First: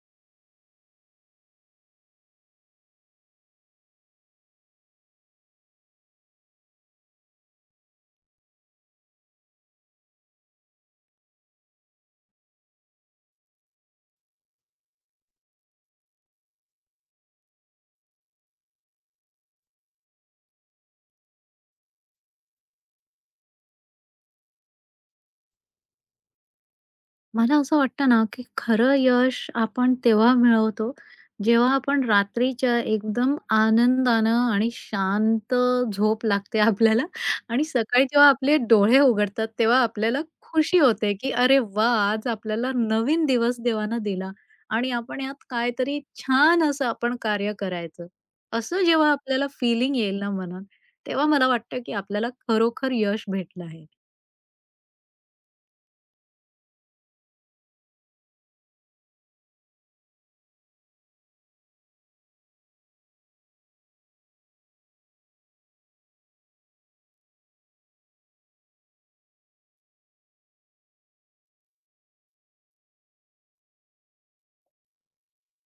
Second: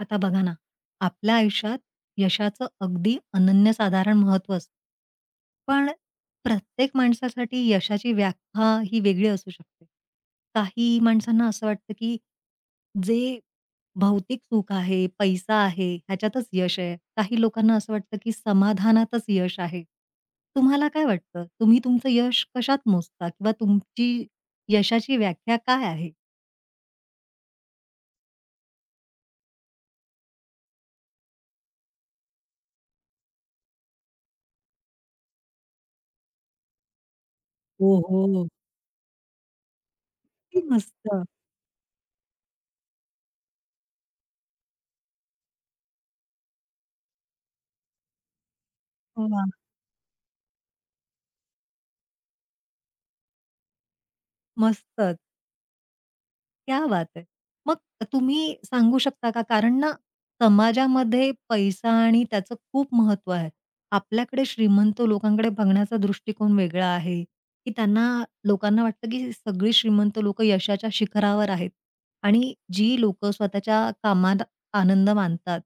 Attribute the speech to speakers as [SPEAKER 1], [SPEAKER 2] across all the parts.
[SPEAKER 1] आता बघा ना, आपल्या आयुष्यात यशाचं अगदी अनन्यसाधारण महत्त्व असतं. पण प्रत्येक माणसासाठी यशाची व्याख्या ही वेगळी असू शकते. काही माणसांना असं वाटतं, की जे भौतिक सुख आहे, पैसा आहे, ह्याच्यातच यश आहे. काही लोकांना असं वाटतं, की समाधानातच यश आहे. तुम्हाला काय वाटतं? तुम्ही तुमचं यश कशात मोजता किंवा तुमची यशाची व्याख्या काय आहे?
[SPEAKER 2] मला असं वाटतं ना, की खरं यश आपण तेव्हा मिळवतो, जेव्हा आपण रात्रीच्या एकदम आनंदानं आणि शांत झोप लागते आपल्याला आणि सकाळी जेव्हा
[SPEAKER 1] ओहो!
[SPEAKER 2] आपले डोळे उघडतात, तेव्हा आपल्याला
[SPEAKER 1] किती
[SPEAKER 2] खुशी होते,
[SPEAKER 1] मस्त.
[SPEAKER 2] की "अरे वा आज आपल्याला नवीन दिवस देवानं दिला आणि आपण यात काहीतरी छान असं आपण कार्य करायचं." असं जेव्हा आपल्याला
[SPEAKER 1] वाह!
[SPEAKER 2] फीलिंग येईल ना मनात, तेव्हा मला वाटतं, की आपल्याला खरोखर यश भेटलं आहे.
[SPEAKER 1] मस्तच. क्या बात है! मग तुम्ही सांगू शकता का? कारण ना, समाजामध्ये पैसा आणि त्याचं खूप महत्त्व आहे. आपल्याकडे श्रीमंत लोकांकडे बघण्याचा दृष्टिकोन वेगळा आहे, की त्यांना लोकांना वाटतं, की सगळी श्रीमंत लोकं यशाच्या शिखरावर आहेत आणि जी लोकं स्वतःच्या कामात आनंद मानतात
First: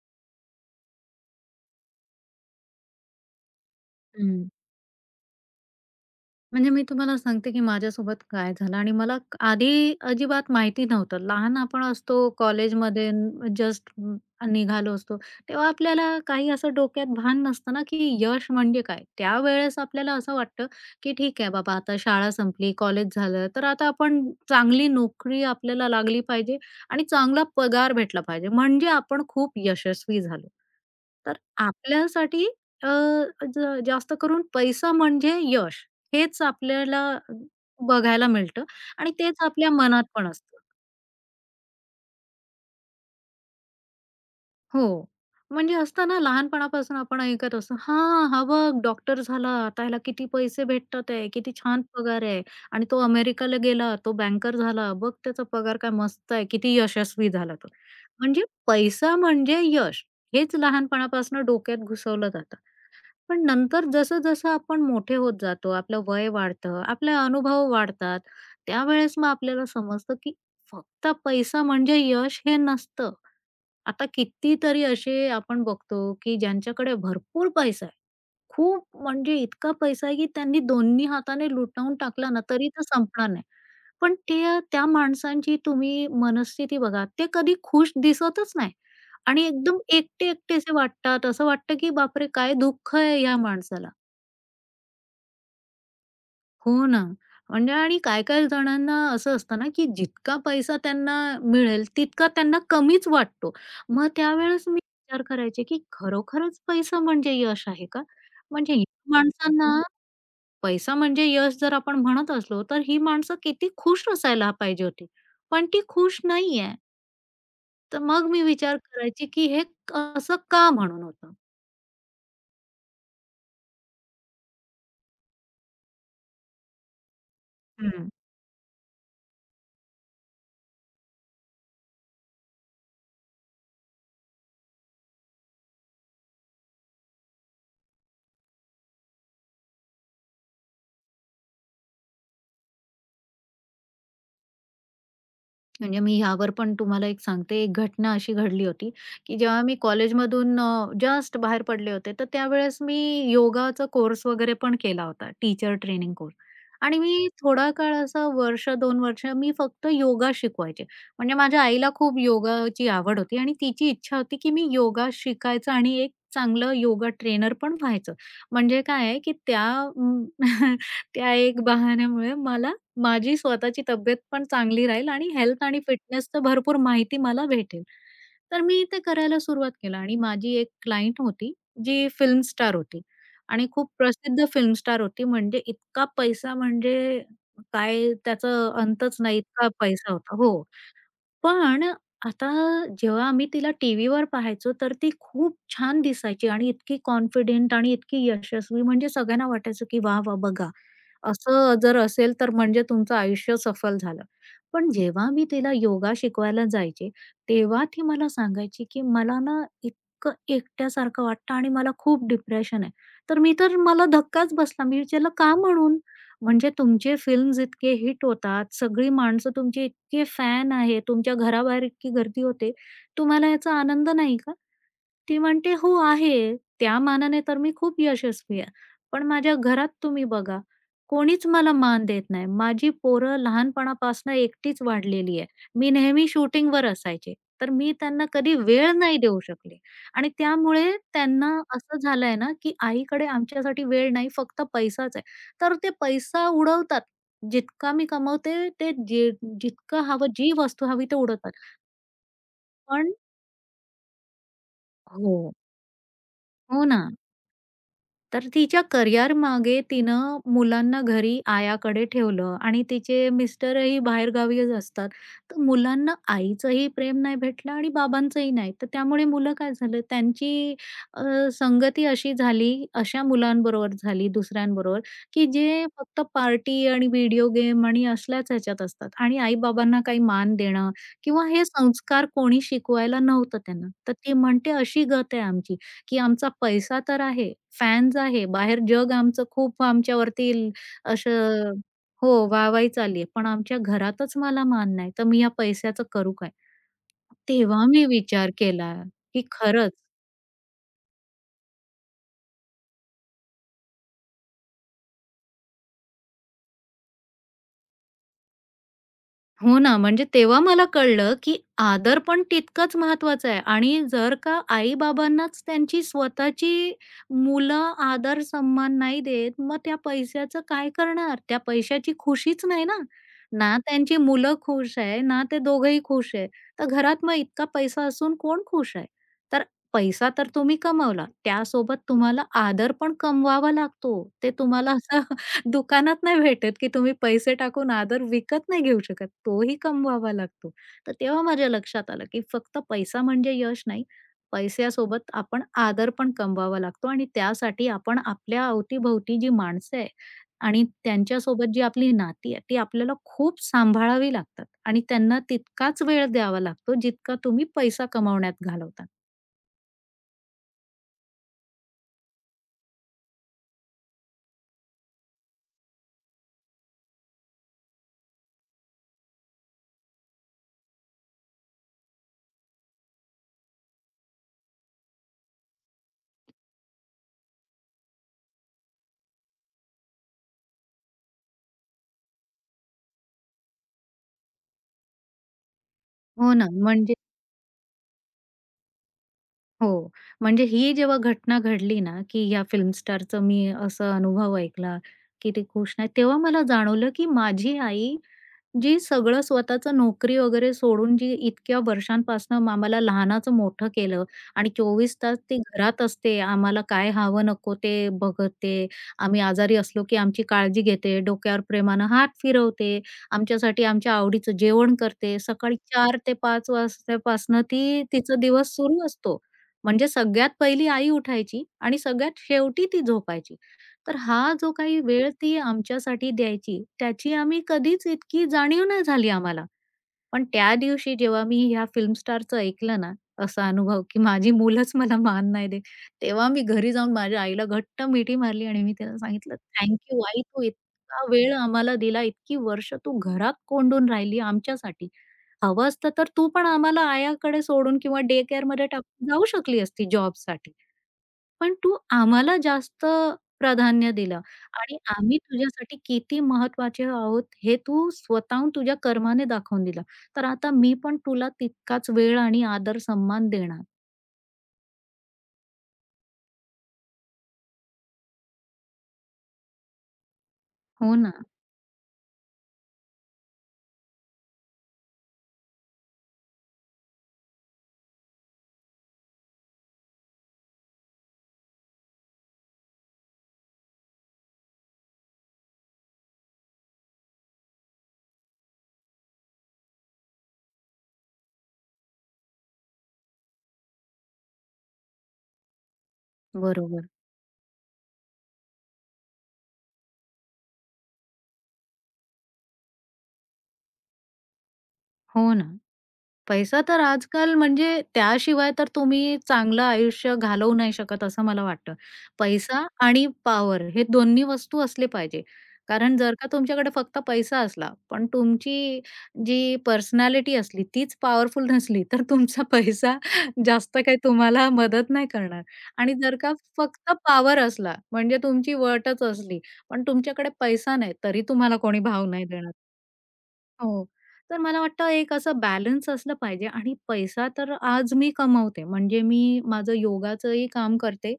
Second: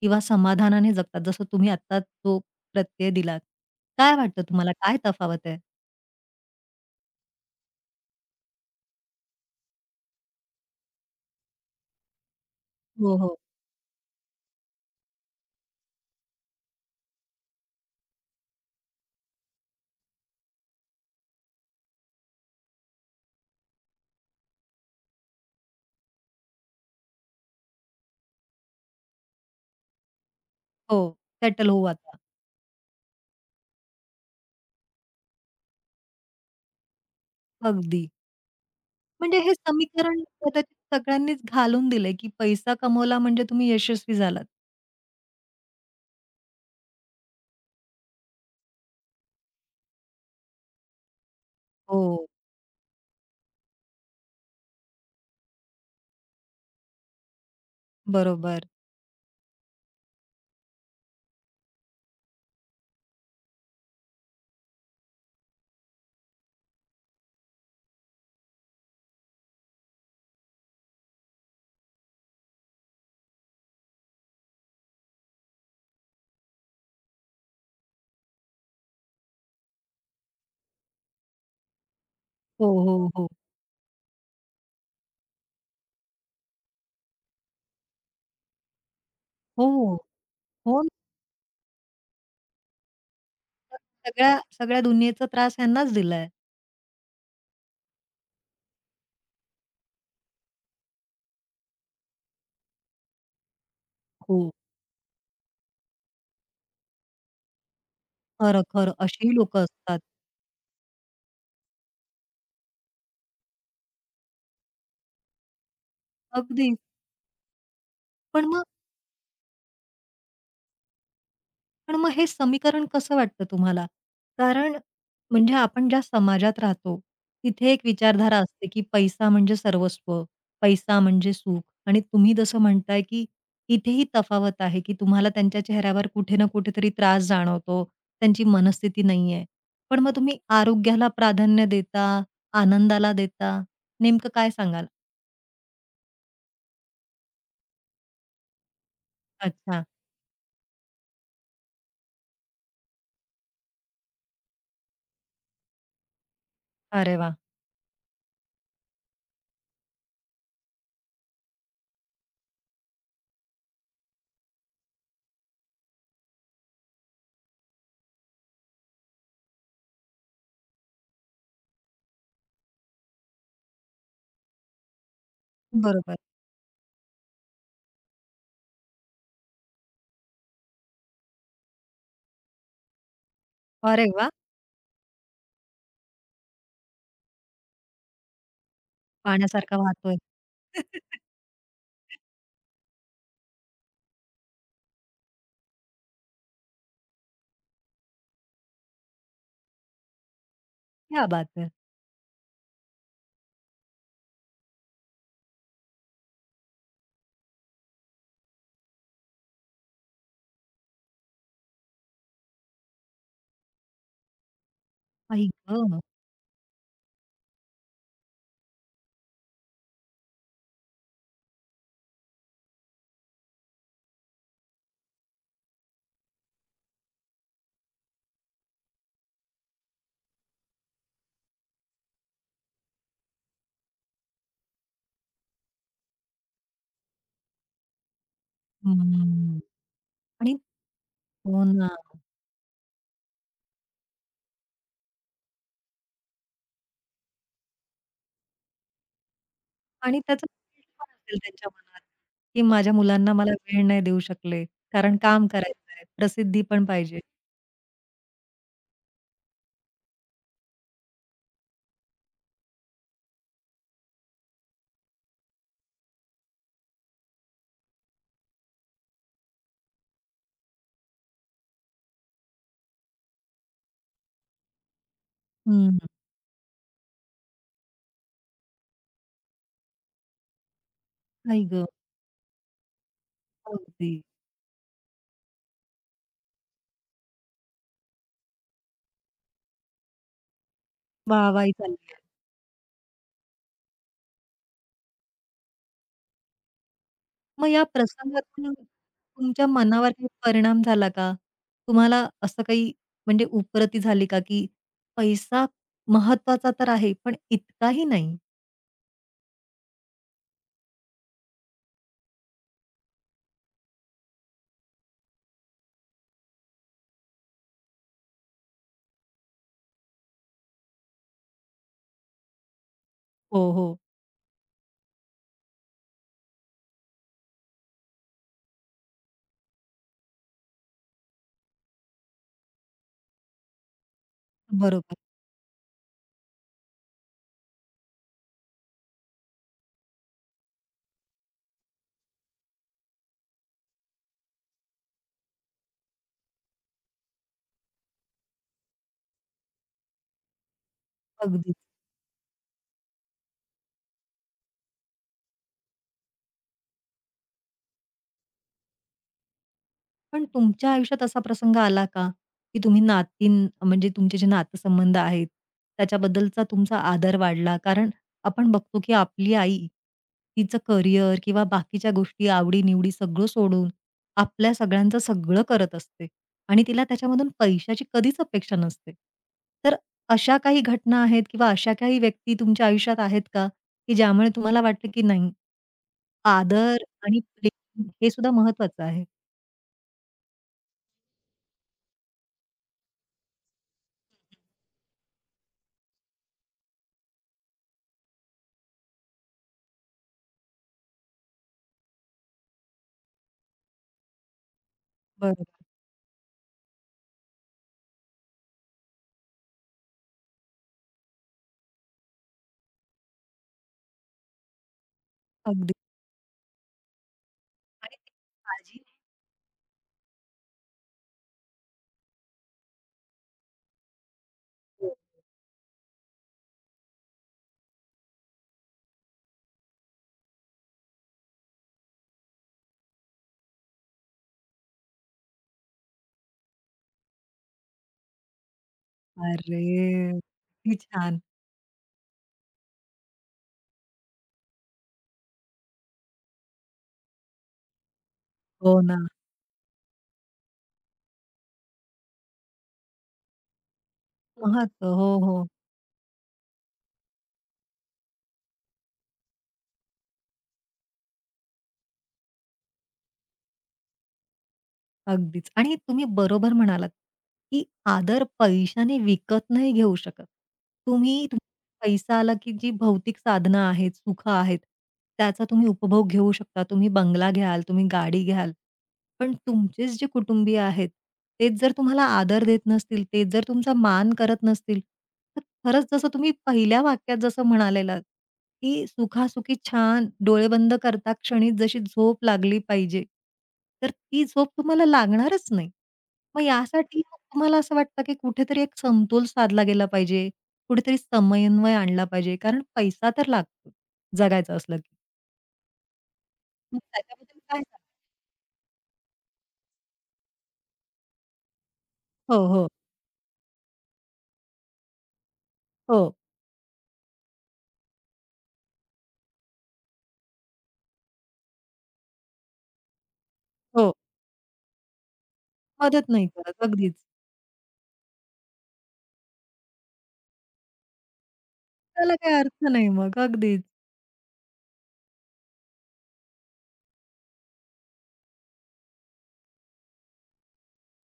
[SPEAKER 1] किंवा समाधानाने जगतात, जसं तुम्ही आत्ताच जो प्रत्यय दिलात. काय वाटतं तुम्हाला? काय तफावत आहे?
[SPEAKER 2] म्हणजे मी तुम्हाला सांगते, की माझ्यासोबत काय झालं आणि मला आधी अजिबात माहिती नव्हतं. लहान आपण असतो, कॉलेजमध्ये
[SPEAKER 1] हो, हो.
[SPEAKER 2] जस्ट निघालो असतो, तेव्हा आपल्याला काही असं डोक्यात भान नसतं ना, की यश म्हणजे काय? त्यावेळेस आपल्याला असं वाटतं, की ठीक आहे बाबा, आता शाळा संपली, कॉलेज झालं, तर आता आपण चांगली नोकरी आपल्याला लागली पाहिजे आणि चांगला पगार भेटला पाहिजे, म्हणजे आपण खूप यशस्वी झालो.
[SPEAKER 1] हो,
[SPEAKER 2] तर
[SPEAKER 1] सेटल होऊ आता.
[SPEAKER 2] आपल्यासाठी अ, ज जास्त करून पैसा म्हणजे यश. हेच आपल्याला
[SPEAKER 1] अगदी.
[SPEAKER 2] बघायला मिळतं आणि
[SPEAKER 1] म्हणजे
[SPEAKER 2] तेच
[SPEAKER 1] हे
[SPEAKER 2] आपल्या मनात
[SPEAKER 1] समीकरण
[SPEAKER 2] पण असतं.
[SPEAKER 1] कदाचित सगळ्यांनीच घालून दिलंय, की पैसा कमवला म्हणजे तुम्ही यशस्वी झालात.
[SPEAKER 2] हो. म्हणजे असतं ना लहानपणापासून आपण ऐकत असतो, "हां, हा बघ डॉक्टर झाला, आता ह्याला किती पैसे भेटतात आहे, किती छान पगार
[SPEAKER 1] हो,
[SPEAKER 2] आहे आणि तो अमेरिकाला गेला, तो बँकर झाला. बघ त्याचा पगार काय मस्त आहे, किती यशस्वी झाला तो." म्हणजे
[SPEAKER 1] बरोबर.
[SPEAKER 2] पैसा म्हणजे यश हेच लहानपणापासून डोक्यात घुसवलं जातं. पण नंतर जसं-जसं आपण मोठे होत जातो, आपलं वय वाढतं, आपले अनुभव वाढतात, त्यावेळेस मग आपल्याला समजतं, की फक्त पैसा म्हणजे यश हे नसतं. आता कितीतरी असे आपण बघतो, की ज्यांच्याकडे भरपूर पैसा आहे. खूप म्हणजे इतका पैसा आहे, की त्यांनी दोन्ही हाताने लुटावून टाकला ना,
[SPEAKER 1] हो,
[SPEAKER 2] तरी तो
[SPEAKER 1] हो, हो.
[SPEAKER 2] संपणार नाही. पण त्या माणसांची तुम्ही मनस्थिती बघा, ते कधी खुश दिसतच नाही आणि एकदम
[SPEAKER 1] हो,
[SPEAKER 2] एकटे-एकटेसे
[SPEAKER 1] हो ना.
[SPEAKER 2] वाटतात. असं वाटतं, की बापरे! काय दुःख आहे या माणसाला.
[SPEAKER 1] सगळ्या सगळ्या दुनियेचा त्रास ह्यांनाच दिलाय.
[SPEAKER 2] हो ना. म्हणजे आणि काही-काही जणांना असं असतं ना, की जितका पैसा त्यांना मिळेल, तितका त्यांना कमीच वाटतो. मग
[SPEAKER 1] हो.
[SPEAKER 2] त्यावेळेस मी विचार करायचे, की खरोखरच पैसा म्हणजे यश आहे का?
[SPEAKER 1] खरं,
[SPEAKER 2] म्हणजे या
[SPEAKER 1] खरं. अशीही लोकं
[SPEAKER 2] माणसांना
[SPEAKER 1] असतात.
[SPEAKER 2] पैसा म्हणजे यश जर आपण म्हणत असलो, तर ही माणसं किती खुश असायला पाहिजे होती. पण ती खुश
[SPEAKER 1] अगदी.
[SPEAKER 2] नाहीये. तर मग मी
[SPEAKER 1] पण मग
[SPEAKER 2] विचार करायची, की असं का म्हणून होतं?
[SPEAKER 1] पण मग हे समीकरण कसं वाटतं तुम्हाला? कारण म्हणजे आपण ज्या समाजात राहतो, तिथे एक विचारधारा असते, की पैसा म्हणजे सर्वस्व, पैसा म्हणजे सुख आणि तुम्ही जसं म्हणताय, की इथेही तफावत आहे, की तुम्हाला त्यांच्या चेहऱ्यावर कुठे ना कुठेतरी त्रास जाणवतो, त्यांची मनस्थिती नाहीये. पण मग तुम्ही आरोग्याला प्राधान्य देता, आनंदाला देता, नेमकं काय सांगाल?
[SPEAKER 2] म्हणजे मी ह्यावर पण तुम्हाला एक सांगते, एक घटना अशी घडली होती, की जेव्हा मी
[SPEAKER 1] अच्छा.
[SPEAKER 2] कॉलेजमधून जस्ट बाहेर पडले होते, तर त्यावेळेस मी योगाचा कोर्स वगैरे पण केला होता, टीचर ट्रेनिंग कोर्स. आणि
[SPEAKER 1] अरे
[SPEAKER 2] मी
[SPEAKER 1] वाह!
[SPEAKER 2] थोडा काळ असा वर्ष दोन वर्ष मी फक्त योगा शिकवायचे. म्हणजे माझ्या आईला खूप योगाची आवड होती आणि तिची इच्छा होती, की मी योगा शिकायचं आणि एक चांगलं योगा ट्रेनर पण व्हायचं. म्हणजे काय आहे, की अं, त्या एक बहाण्यामुळे मला माझी स्वतःची तब्येत पण चांगली राहील आणि हेल्थ आणि
[SPEAKER 1] बरोबर.
[SPEAKER 2] फिटनेसचं भरपूर माहिती मला भेटेल. तर मी ते करायला सुरुवात केलं आणि माझी एक क्लायंट होती, जी फिल्म स्टार होती आणि खूप
[SPEAKER 1] अरे वाह!
[SPEAKER 2] प्रसिद्ध फिल्म स्टार होती. म्हणजे इतका पैसा म्हणजे काय त्याचं अंतच नाही, इतका
[SPEAKER 1] पाण्यासारखा
[SPEAKER 2] पैसा
[SPEAKER 1] वाहतोय.
[SPEAKER 2] होता. हो. पण आता जेव्हा आम्ही तिला टीव्हीवर पाहायचो, तर ती खूप छान दिसायची आणि इतकी कॉन्फिडंट आणि इतकी यशस्वी म्हणजे सगळ्यांना वाटायचं की वाह, वाह! बघा.
[SPEAKER 1] क्या बात है!
[SPEAKER 2] असं जर असेल तर म्हणजे तुमचं आयुष्य सफल झालं. पण जेव्हा मी तिला योगा शिकवायला जायचे, तेव्हा ती मला सांगायची, की "मला ना इतकं एकट्यासारखं वाटतं आणि मला खूप डिप्रेशन आहे." तर मला धक्काच बसला. मी विचारलं,
[SPEAKER 1] आई
[SPEAKER 2] "का म्हणून?"
[SPEAKER 1] गं!
[SPEAKER 2] म्हणजे तुमचे फिल्म्स इतके हिट होतात, सगळी माणसं तुमचे इतके फॅन आहे, तुमच्या घराबाहेर इतकी गर्दी होते. तुम्हाला याचा आनंद नाही का? ती म्हणते, "हो आहे. त्या मानाने तर मी खूप यशस्वी आहे. पण माझ्या घरात तुम्ही बघा. कोणीच मला मान देत नाही. माझी पोरं लहानपणापासून एकटीच वाढलेली आहे. मी नेहमी शूटिंगवर असायचे. तर मी त्यांना कधी वेळ नाही देऊ
[SPEAKER 1] हम्म.
[SPEAKER 2] शकले आणि
[SPEAKER 1] आणि
[SPEAKER 2] त्यामुळे त्यांना
[SPEAKER 1] हो ना.
[SPEAKER 2] असं झालंय ना, की आईकडे आमच्यासाठी वेळ नाही, फक्त पैसाच आहे. तर ते पैसा उडवतात. जितका मी कमवते ते जे जितकं
[SPEAKER 1] आणि
[SPEAKER 2] हवं,
[SPEAKER 1] त्याचं
[SPEAKER 2] जी वस्तू
[SPEAKER 1] गिल्ट
[SPEAKER 2] हवी
[SPEAKER 1] पण
[SPEAKER 2] ते
[SPEAKER 1] असेल
[SPEAKER 2] उडवतात.
[SPEAKER 1] त्यांच्या मनात, की माझ्या
[SPEAKER 2] पण
[SPEAKER 1] मुलांना मला वेळ नाही देऊ शकले, कारण काम
[SPEAKER 2] हो.
[SPEAKER 1] करायचं आहे, प्रसिद्धी पण
[SPEAKER 2] हो ना.
[SPEAKER 1] पाहिजे.
[SPEAKER 2] तर तिच्या करिअरमागे तिनं मुलांना घरी आयाकडे ठेवलं आणि तिचे मिस्टरही बाहेरगावीच असतात. तर मुलांना आईचंही प्रेम नाही भेटलं आणि बाबांचंही नाही. तर त्यामुळे मुलं काय झालं, अ, संगती अशी झाली, अशा मुलांबरोबर झाली, दुसऱ्यांबरोबर, की जे
[SPEAKER 1] हं.
[SPEAKER 2] फक्त पार्टी आणि व्हिडिओ गेम आणि असल्याच ह्याच्यात असतात आणि आई-बाबांना काही मान देणं किंवा
[SPEAKER 1] आई
[SPEAKER 2] हे
[SPEAKER 1] गं!
[SPEAKER 2] संस्कार कोणी शिकवायला नव्हतं त्यांना.
[SPEAKER 1] अगदी.
[SPEAKER 2] तर ती म्हणते, "अशी गत आहे आमची." की आमचा पैसा तर आहे, फॅन्स आहे, बाहेर जग आमचं खूप आमच्यावरती ल-
[SPEAKER 1] वाहवाही
[SPEAKER 2] असं
[SPEAKER 1] चालली आहे.
[SPEAKER 2] हो, वाहवाही चालली आहे. पण आमच्या घरातच मला मान नाही, तर मी या पैशाचं करू काय?
[SPEAKER 1] मग या
[SPEAKER 2] तेव्हा मी विचार
[SPEAKER 1] प्रसंगातून
[SPEAKER 2] केला, की
[SPEAKER 1] तुमच्या
[SPEAKER 2] खरंच
[SPEAKER 1] मनावर काही परिणाम झाला का? तुम्हाला असं काही म्हणजे उपरती झाली का, की पैसा महत्वाचा तर आहे, पण इतकाही नाही?
[SPEAKER 2] हो ना, म्हणजे तेव्हा मला कळलं, की आदर पण तितकाच महत्वाचा आहे आणि जर का आई-बाबांनाच त्यांची स्वतःची मुलं आदर सन्मान नाही देत, मग त्या पैशाचं काय करणार? त्या पैशाची खुशीच नाही ना.
[SPEAKER 1] हो,
[SPEAKER 2] ना
[SPEAKER 1] हो.
[SPEAKER 2] त्यांची मुलं खुश आहे, ना ते दोघंही खुश आहे. तर घरात मग इतका पैसा असून कोण खुश आहे? तर पैसा तर तुम्ही कमवला, त्यासोबत तुम्हाला आदर पण कमवावा लागतो. ते तुम्हाला
[SPEAKER 1] बरोबर.
[SPEAKER 2] असं दुकानात नाही भेटत, की तुम्ही पैसे टाकून आदर विकत नाही घेऊ शकत. तोही कमवावा लागतो. तर तेव्हा माझ्या लक्षात आलं, की फक्त पैसा म्हणजे यश नाही. पैशासोबत आपण आदर पण कमवावा लागतो आणि त्यासाठी आपण आपल्या अवतीभोवती जी माणसं आहे आणि त्यांच्यासोबत
[SPEAKER 1] अगदी.
[SPEAKER 2] जी आपली नाती आहे, ती आपल्याला खूप सांभाळावी लागतात आणि त्यांना तितकाच वेळ द्यावा लागतो, जितका तुम्ही पैसा कमावण्यात घालवता.
[SPEAKER 1] पण तुमच्या आयुष्यात असा प्रसंग आला का, की तुम्ही नातीन म्हणजे तुमचे जे नातेसंबंध आहेत, त्याच्याबद्दलचा तुमचा आदर वाढला? कारण आपण बघतो, की आपली आई तिचं करियर किंवा बाकीच्या गोष्टी, आवडी-निवडी सगळं सोडून आपल्या सगळ्यांचं सगळं करत असते आणि तिला त्याच्यामधून पैशाची कधीच अपेक्षा नसते. तर अशा काही घटना आहेत किंवा अशा काही व्यक्ती तुमच्या आयुष्यात आहेत का, की ज्यामुळे तुम्हाला वाटलं, की नाही
[SPEAKER 2] हो ना.
[SPEAKER 1] आदर
[SPEAKER 2] म्हणजे
[SPEAKER 1] आणि प्रेम हे सुद्धा महत्वाचं आहे?
[SPEAKER 2] हो. म्हणजे ही जेव्हा घटना घडली ना, की या फिल्म स्टारचं मी असा अनुभव ऐकला, की ते खुश नाहीत. तेव्हा मला जाणवलं, की माझी आई जी सगळं स्वतःचं नोकरी वगैरे सोडून जी इतक्या वर्षांपासनं आम्हाला लहानाचं मोठं केलं आणि 24 तास ती
[SPEAKER 1] बरोबर.
[SPEAKER 2] घरात असते. आम्हाला काय हवं नको ते बघते. आम्ही आजारी असलो की आमची काळजी घेते. डोक्यावर प्रेमानं हात फिरवते. आमच्यासाठी आमच्या आवडीचं जेवण करते. सकाळी
[SPEAKER 1] अगदी.
[SPEAKER 2] 4:00 ते 5:00 वाजतापासनं ती
[SPEAKER 1] आणि ती
[SPEAKER 2] तिचा दिवस
[SPEAKER 1] काळजी
[SPEAKER 2] सुरू असतो. म्हणजे सगळ्यात पहिली आई उठायची आणि सगळ्यात शेवटी ती झोपायची. तर हा जो काही
[SPEAKER 1] घेतो.
[SPEAKER 2] वेळ ती आमच्यासाठी द्यायची, त्याची आम्ही कधीच इतकी जाणीव नाही झाली आम्हाला. पण त्या दिवशी जेव्हा मी ह्या फिल्म स्टारचं ऐकलं ना, असा अनुभव की माझी मुलंच मला मान नाही देत. तेव्हा मी घरी जाऊन माझ्या आईला घट्ट मिठी मारली आणि मी तिला सांगितलं,
[SPEAKER 1] अरे!
[SPEAKER 2] "थँक आई, तू
[SPEAKER 1] किती
[SPEAKER 2] इतका
[SPEAKER 1] छान.
[SPEAKER 2] वेळ आम्हाला दिला, इतकी वर्ष तू घरात कोंडून राहिली आमच्यासाठी. हवं असतं तर तू पण आम्हाला आयाकडे सोडून किंवा डे केअरमध्ये
[SPEAKER 1] हो ना.
[SPEAKER 2] टाकून जाऊ शकली असती जॉबसाठी." पण तू आम्हाला जास्त प्राधान्य दिलं आणि
[SPEAKER 1] महत्त्व. हो,
[SPEAKER 2] आम्ही
[SPEAKER 1] हो.
[SPEAKER 2] तुझ्यासाठी किती महत्वाचे आहोत हे तू स्वतःहून तुझ्या कर्माने दाखवून दिलं. तर आता मी पण तुला तितकाच वेळ आणि आदर सन्मान देणार.
[SPEAKER 1] अगदीच. आणि तुम्ही बरोबर म्हणालात, की आदर पैशाने विकत नाही घेऊ शकत.
[SPEAKER 2] हो ना.
[SPEAKER 1] तुम्ही पैसा आला, की जी भौतिक साधनं आहेत, सुख आहेत, त्याचा तुम्ही उपभोग घेऊ शकता. तुम्ही बंगला घ्याल, तुम्ही गाडी घ्याल. पण तुमचेच जे कुटुंबीय आहेत, तेच जर तुम्हाला आदर देत नसतील, तेच जर तुमचा मान करत नसतील, तर खरंच जसं तुम्ही पहिल्या वाक्यात जसं म्हणालेलात, की सुखासुखी छान डोळे बंद करता क्षणी जशी झोप लागली पाहिजे, तर ती झोप तुम्हाला लागणारच नाही. मग
[SPEAKER 2] बरोबर.
[SPEAKER 1] यासाठी मग तुम्हाला असं वाटतं, की कुठेतरी एक समतोल साधला गेला पाहिजे, कुठेतरी समन्वय आणला पाहिजे, कारण पैसा तर लागतो जगायचं असलं की.
[SPEAKER 2] हो ना. पैसा
[SPEAKER 1] मग
[SPEAKER 2] तर आजकाल
[SPEAKER 1] त्याच्याबद्दल काय
[SPEAKER 2] म्हणजे
[SPEAKER 1] सांगाल?
[SPEAKER 2] त्याशिवाय तर तुम्ही चांगलं आयुष्य घालवू नाही शकत असं मला वाटतं.
[SPEAKER 1] हो,
[SPEAKER 2] पैसा
[SPEAKER 1] हो,
[SPEAKER 2] आणि पॉवर हे दोन्ही वस्तू असले पाहिजे. कारण
[SPEAKER 1] हो,
[SPEAKER 2] जर का तुमच्याकडे फक्त पैसा असला, पण तुमची जी पर्सनॅलिटी असली तीच पॉवरफुल नसली, तर तुमचा पैसा जास्त
[SPEAKER 1] हो.
[SPEAKER 2] काही तुम्हाला मदत नाही करणार. आणि
[SPEAKER 1] मदत
[SPEAKER 2] जर
[SPEAKER 1] नाही
[SPEAKER 2] का
[SPEAKER 1] करत
[SPEAKER 2] फक्त
[SPEAKER 1] अगदीच.
[SPEAKER 2] पॉवर असला म्हणजे तुमची वटच असली, पण तुमच्याकडे पैसा नाही, तरी तुम्हाला कोणी भाव
[SPEAKER 1] त्याला
[SPEAKER 2] नाही
[SPEAKER 1] काही
[SPEAKER 2] देणार.
[SPEAKER 1] अर्थ नाही मग अगदीच.
[SPEAKER 2] हो. तर मला वाटतं एक असं बॅलन्स असलं पाहिजे आणि पैसा तर आज मी कमवते. म्हणजे मी माझं योगाचंही काम करते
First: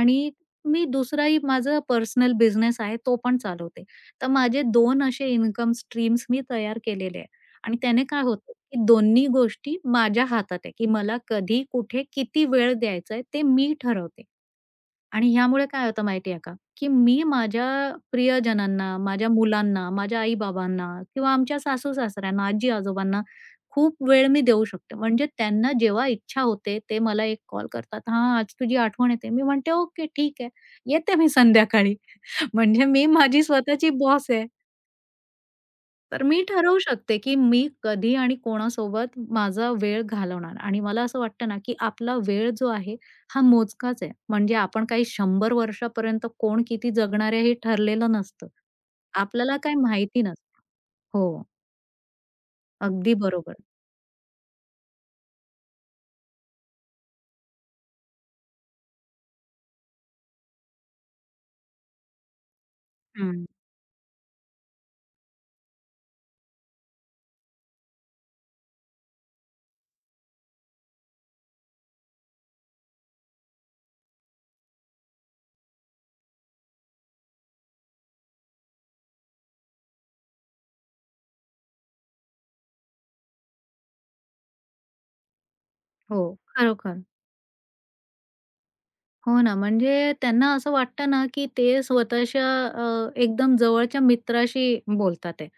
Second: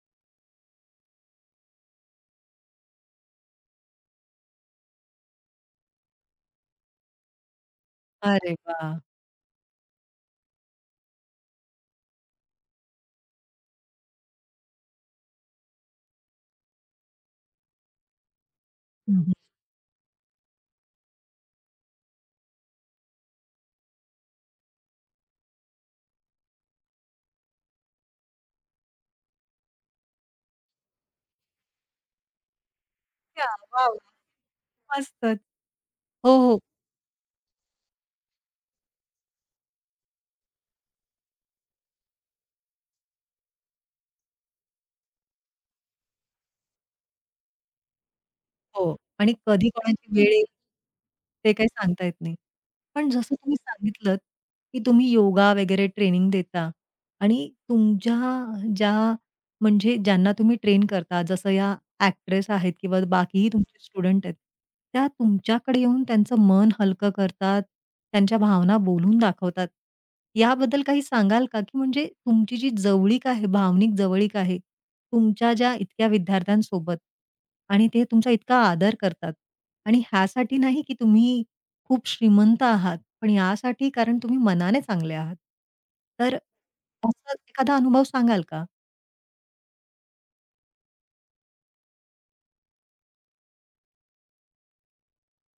[SPEAKER 2] आणि मी दुसराही माझा पर्सनल बिझनेस आहे तो पण चालवते. तर माझे दोन असे इन्कम स्ट्रीम्स मी तयार केलेले आहे आणि त्याने काय
[SPEAKER 1] अरे
[SPEAKER 2] होतं, की
[SPEAKER 1] वाह!
[SPEAKER 2] दोन्ही गोष्टी माझ्या हातात आहे, की मला कधी, कुठे, किती वेळ द्यायचा आहे ते मी ठरवते. आणि ह्यामुळे काय होतं माहिती आहे का, की मी माझ्या प्रियजनांना,
[SPEAKER 1] हं,
[SPEAKER 2] माझ्या मुलांना, माझ्या आई-बाबांना किंवा आमच्या सासू-सासऱ्यांना, आजी-आजोबांना खूप वेळ मी देऊ शकते. म्हणजे त्यांना जेव्हा इच्छा होते, ते मला एक कॉल करतात, "हां, आज तुझी आठवण येते." मी म्हणते, "ओके, ठीक आहे. येते मी संध्याकाळी." म्हणजे मी माझी
[SPEAKER 1] क्या वाह!
[SPEAKER 2] स्वतःची
[SPEAKER 1] वाह!
[SPEAKER 2] बॉस आहे.
[SPEAKER 1] मस्तच.
[SPEAKER 2] तर
[SPEAKER 1] हो,
[SPEAKER 2] मी
[SPEAKER 1] हो.
[SPEAKER 2] ठरवू शकते, की मी कधी आणि कोणासोबत माझा वेळ घालवणार आणि मला असं वाटतं ना, की आपला वेळ जो आहे हा मोजकाच आहे. म्हणजे आपण काही 100 वर्षापर्यंत कोण किती जगणार आहे हे ठरलेलं नसतं.
[SPEAKER 1] हो आणि
[SPEAKER 2] आपल्याला
[SPEAKER 1] कधी
[SPEAKER 2] काही
[SPEAKER 1] कोणाची
[SPEAKER 2] माहिती
[SPEAKER 1] वेळ येईल,
[SPEAKER 2] नसतं. हो,
[SPEAKER 1] ते काही सांगता येत नाही. पण
[SPEAKER 2] अगदी
[SPEAKER 1] जसं तुम्ही
[SPEAKER 2] बरोबर.
[SPEAKER 1] सांगितलंत, की तुम्ही योगा वगैरे ट्रेनिंग देता आणि तुमच्या ज्या म्हणजे ज्यांना तुम्ही ट्रेन करता, जसं या एक्ट्रेस आहेत किंवा
[SPEAKER 2] हं.
[SPEAKER 1] बाकीही तुमचे स्टुडंट आहेत, त्या तुमच्याकडे येऊन त्यांचं मन हलकं करतात, त्यांच्या भावना बोलून दाखवतात. याबद्दल काही सांगाल का? की म्हणजे तुमची जी जवळीक आहे, भावनिक जवळीक आहे, तुमच्या ज्या इतक्या विद्यार्थ्यांसोबत आणि ते तुमचा इतका आदर करतात आणि ह्यासाठी नाही की तुम्ही खूप श्रीमंत आहात, पण यासाठी कारण तुम्ही मनाने चांगले आहात.
[SPEAKER 2] हो,
[SPEAKER 1] तर
[SPEAKER 2] खरोखर.
[SPEAKER 1] असा एखादा अनुभव सांगाल का?
[SPEAKER 2] हो ना, म्हणजे त्यांना असं वाटतं ना, की ते स्वतःच्या एकदम जवळच्या मित्राशी बोलतात आहे,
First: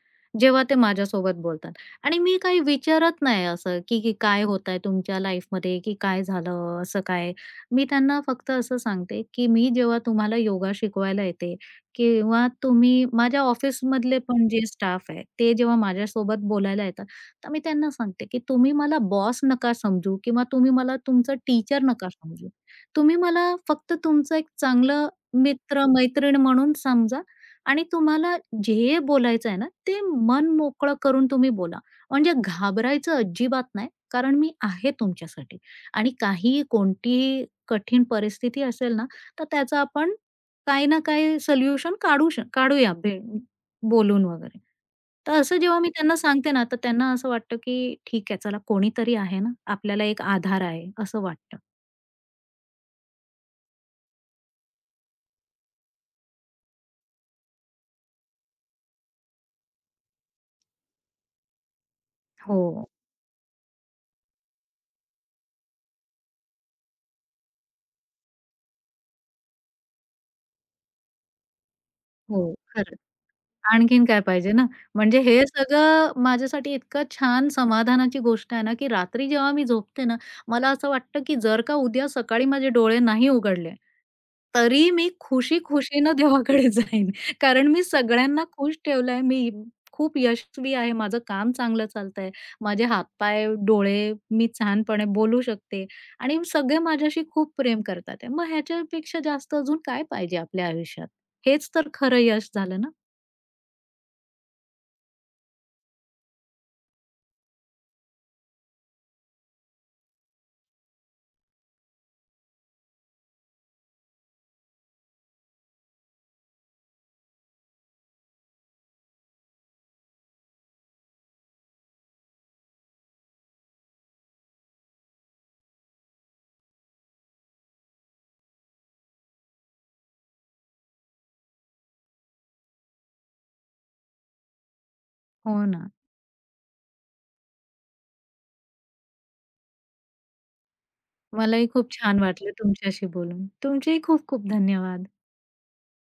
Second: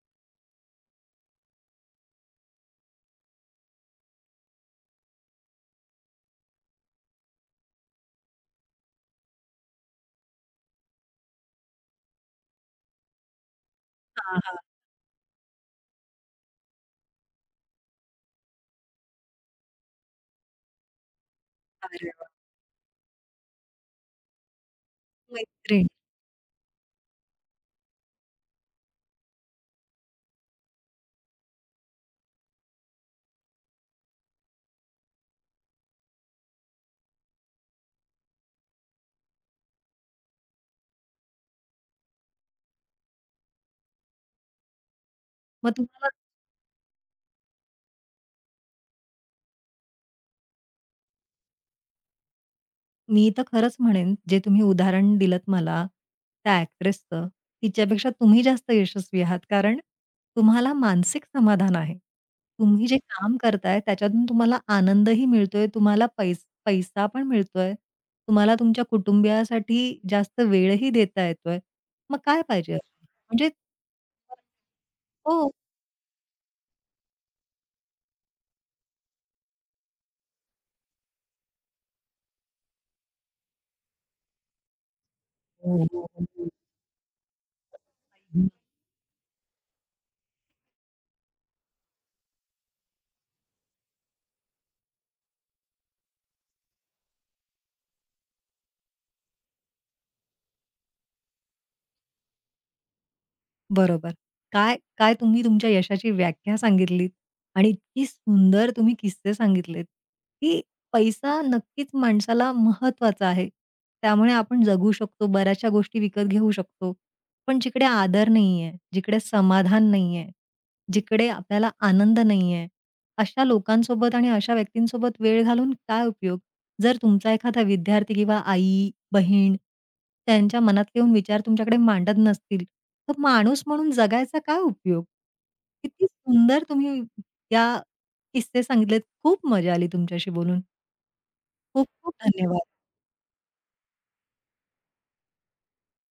[SPEAKER 2] जेव्हा ते माझ्यासोबत बोलतात. आणि मी काही विचारत नाही असं, की की काय होतंय तुमच्या लाईफमध्ये, की काय झालं, असं काय? मी त्यांना फक्त असं सांगते, की मी जेव्हा तुम्हाला योगा शिकवायला येते किंवा तुम्ही माझ्या ऑफिसमधले
[SPEAKER 1] हां,
[SPEAKER 2] पण
[SPEAKER 1] हां.
[SPEAKER 2] जे स्टाफ आहे, ते जेव्हा माझ्यासोबत बोलायला येतात, तर मी त्यांना सांगते, की तुम्ही मला बॉस नका समजू किंवा तुम्ही मला तुमचं टीचर
[SPEAKER 1] अरे
[SPEAKER 2] नका
[SPEAKER 1] वाह!
[SPEAKER 2] समजू. तुम्ही मला फक्त तुमचं एक चांगलं
[SPEAKER 1] मैत्रीण.
[SPEAKER 2] मित्र-मैत्रीण म्हणून समजा आणि तुम्हाला जे बोलायचं आहे ना, ते मन मोकळं करून तुम्ही बोला. म्हणजे घाबरायचं अजिबात नाही, कारण मी आहे तुमच्यासाठी आणि काहीही कोणतीही कठीण परिस्थिती असेल ना, तर त्याचं आपण काही ना काही सोल्युशन काढू शक काढूया बोलून वगैरे. तर असं
[SPEAKER 1] मग
[SPEAKER 2] जेव्हा मी
[SPEAKER 1] तुम्हाला
[SPEAKER 2] त्यांना सांगते ना, तर त्यांना असं वाटतं, की ठीक आहे, चला कोणीतरी आहे ना, आपल्याला एक आधार आहे, असं वाटतं.
[SPEAKER 1] मी तर खरंच म्हणेन, जे तुम्ही उदाहरण दिलंत मला, त्या एक्ट्रेसचं, तिच्यापेक्षा तुम्ही जास्त यशस्वी आहात. कारण तुम्हाला मानसिक समाधान आहे.
[SPEAKER 2] हो.
[SPEAKER 1] तुम्ही जे काम करताय त्याच्यातून तुम्हाला आनंदही मिळतोय, तुम्हाला पैसा पण मिळतोय, तुम्हाला तुमच्या कुटुंबियासाठी जास्त वेळही देता येतोय. मग काय
[SPEAKER 2] हो,
[SPEAKER 1] पाहिजे
[SPEAKER 2] खरं.
[SPEAKER 1] अजून? म्हणजे
[SPEAKER 2] आणखीन काय पाहिजे ना, म्हणजे हे
[SPEAKER 1] हो.
[SPEAKER 2] सगळं माझ्यासाठी इतकं छान समाधानाची गोष्ट आहे ना, की रात्री जेव्हा मी झोपते ना, मला असं वाटतं, की जर का उद्या सकाळी माझे डोळे नाही उघडले, तरी मी
[SPEAKER 1] हो, हो,
[SPEAKER 2] खुशी-खुशीनं
[SPEAKER 1] हो.
[SPEAKER 2] देवाकडे जाईन. कारण मी सगळ्यांना खुश ठेवलंय. मी खूप यशस्वी आहे. माझं काम चांगलं चालतंय. माझे हातपाय, डोळे मी छानपणे बोलू शकते आणि सगळे माझ्याशी खूप प्रेम करतात मग ह्याच्यापेक्षा जास्त अजून काय पाहिजे आपल्या आयुष्यात? हेच तर खरं यश झालं ना.
[SPEAKER 1] बरोबर. काय काय तुम्ही तुमच्या यशाची व्याख्या सांगितलीत आणि इतकी सुंदर तुम्ही किस्से सांगितलेत, की पैसा नक्कीच माणसाला महत्वाचा आहे. त्यामुळे आपण जगू शकतो, बऱ्याचशा गोष्टी विकत घेऊ शकतो. पण जिकडे आदर नाहीये, जिकडे समाधान नाहीये, जिकडे आपल्याला आनंद नाहीये, अशा लोकांसोबत आणि अशा व्यक्तींसोबत वेळ घालून काय उपयोग? जर तुमचा एखादा विद्यार्थी किंवा आई, बहीण त्यांच्या मनातले येऊन विचार तुमच्याकडे मांडत नसतील, तर माणूस म्हणून जगायचा काय उपयोग?
[SPEAKER 2] हो ना.
[SPEAKER 1] किती सुंदर तुम्ही या किस्से सांगितलेत. खूप मजा आली तुमच्याशी बोलून.
[SPEAKER 2] मलाही
[SPEAKER 1] खूप
[SPEAKER 2] खूप
[SPEAKER 1] खूप
[SPEAKER 2] छान वाटलं
[SPEAKER 1] धन्यवाद.
[SPEAKER 2] तुमच्याशी बोलून. तुमचेही खूप खूप धन्यवाद.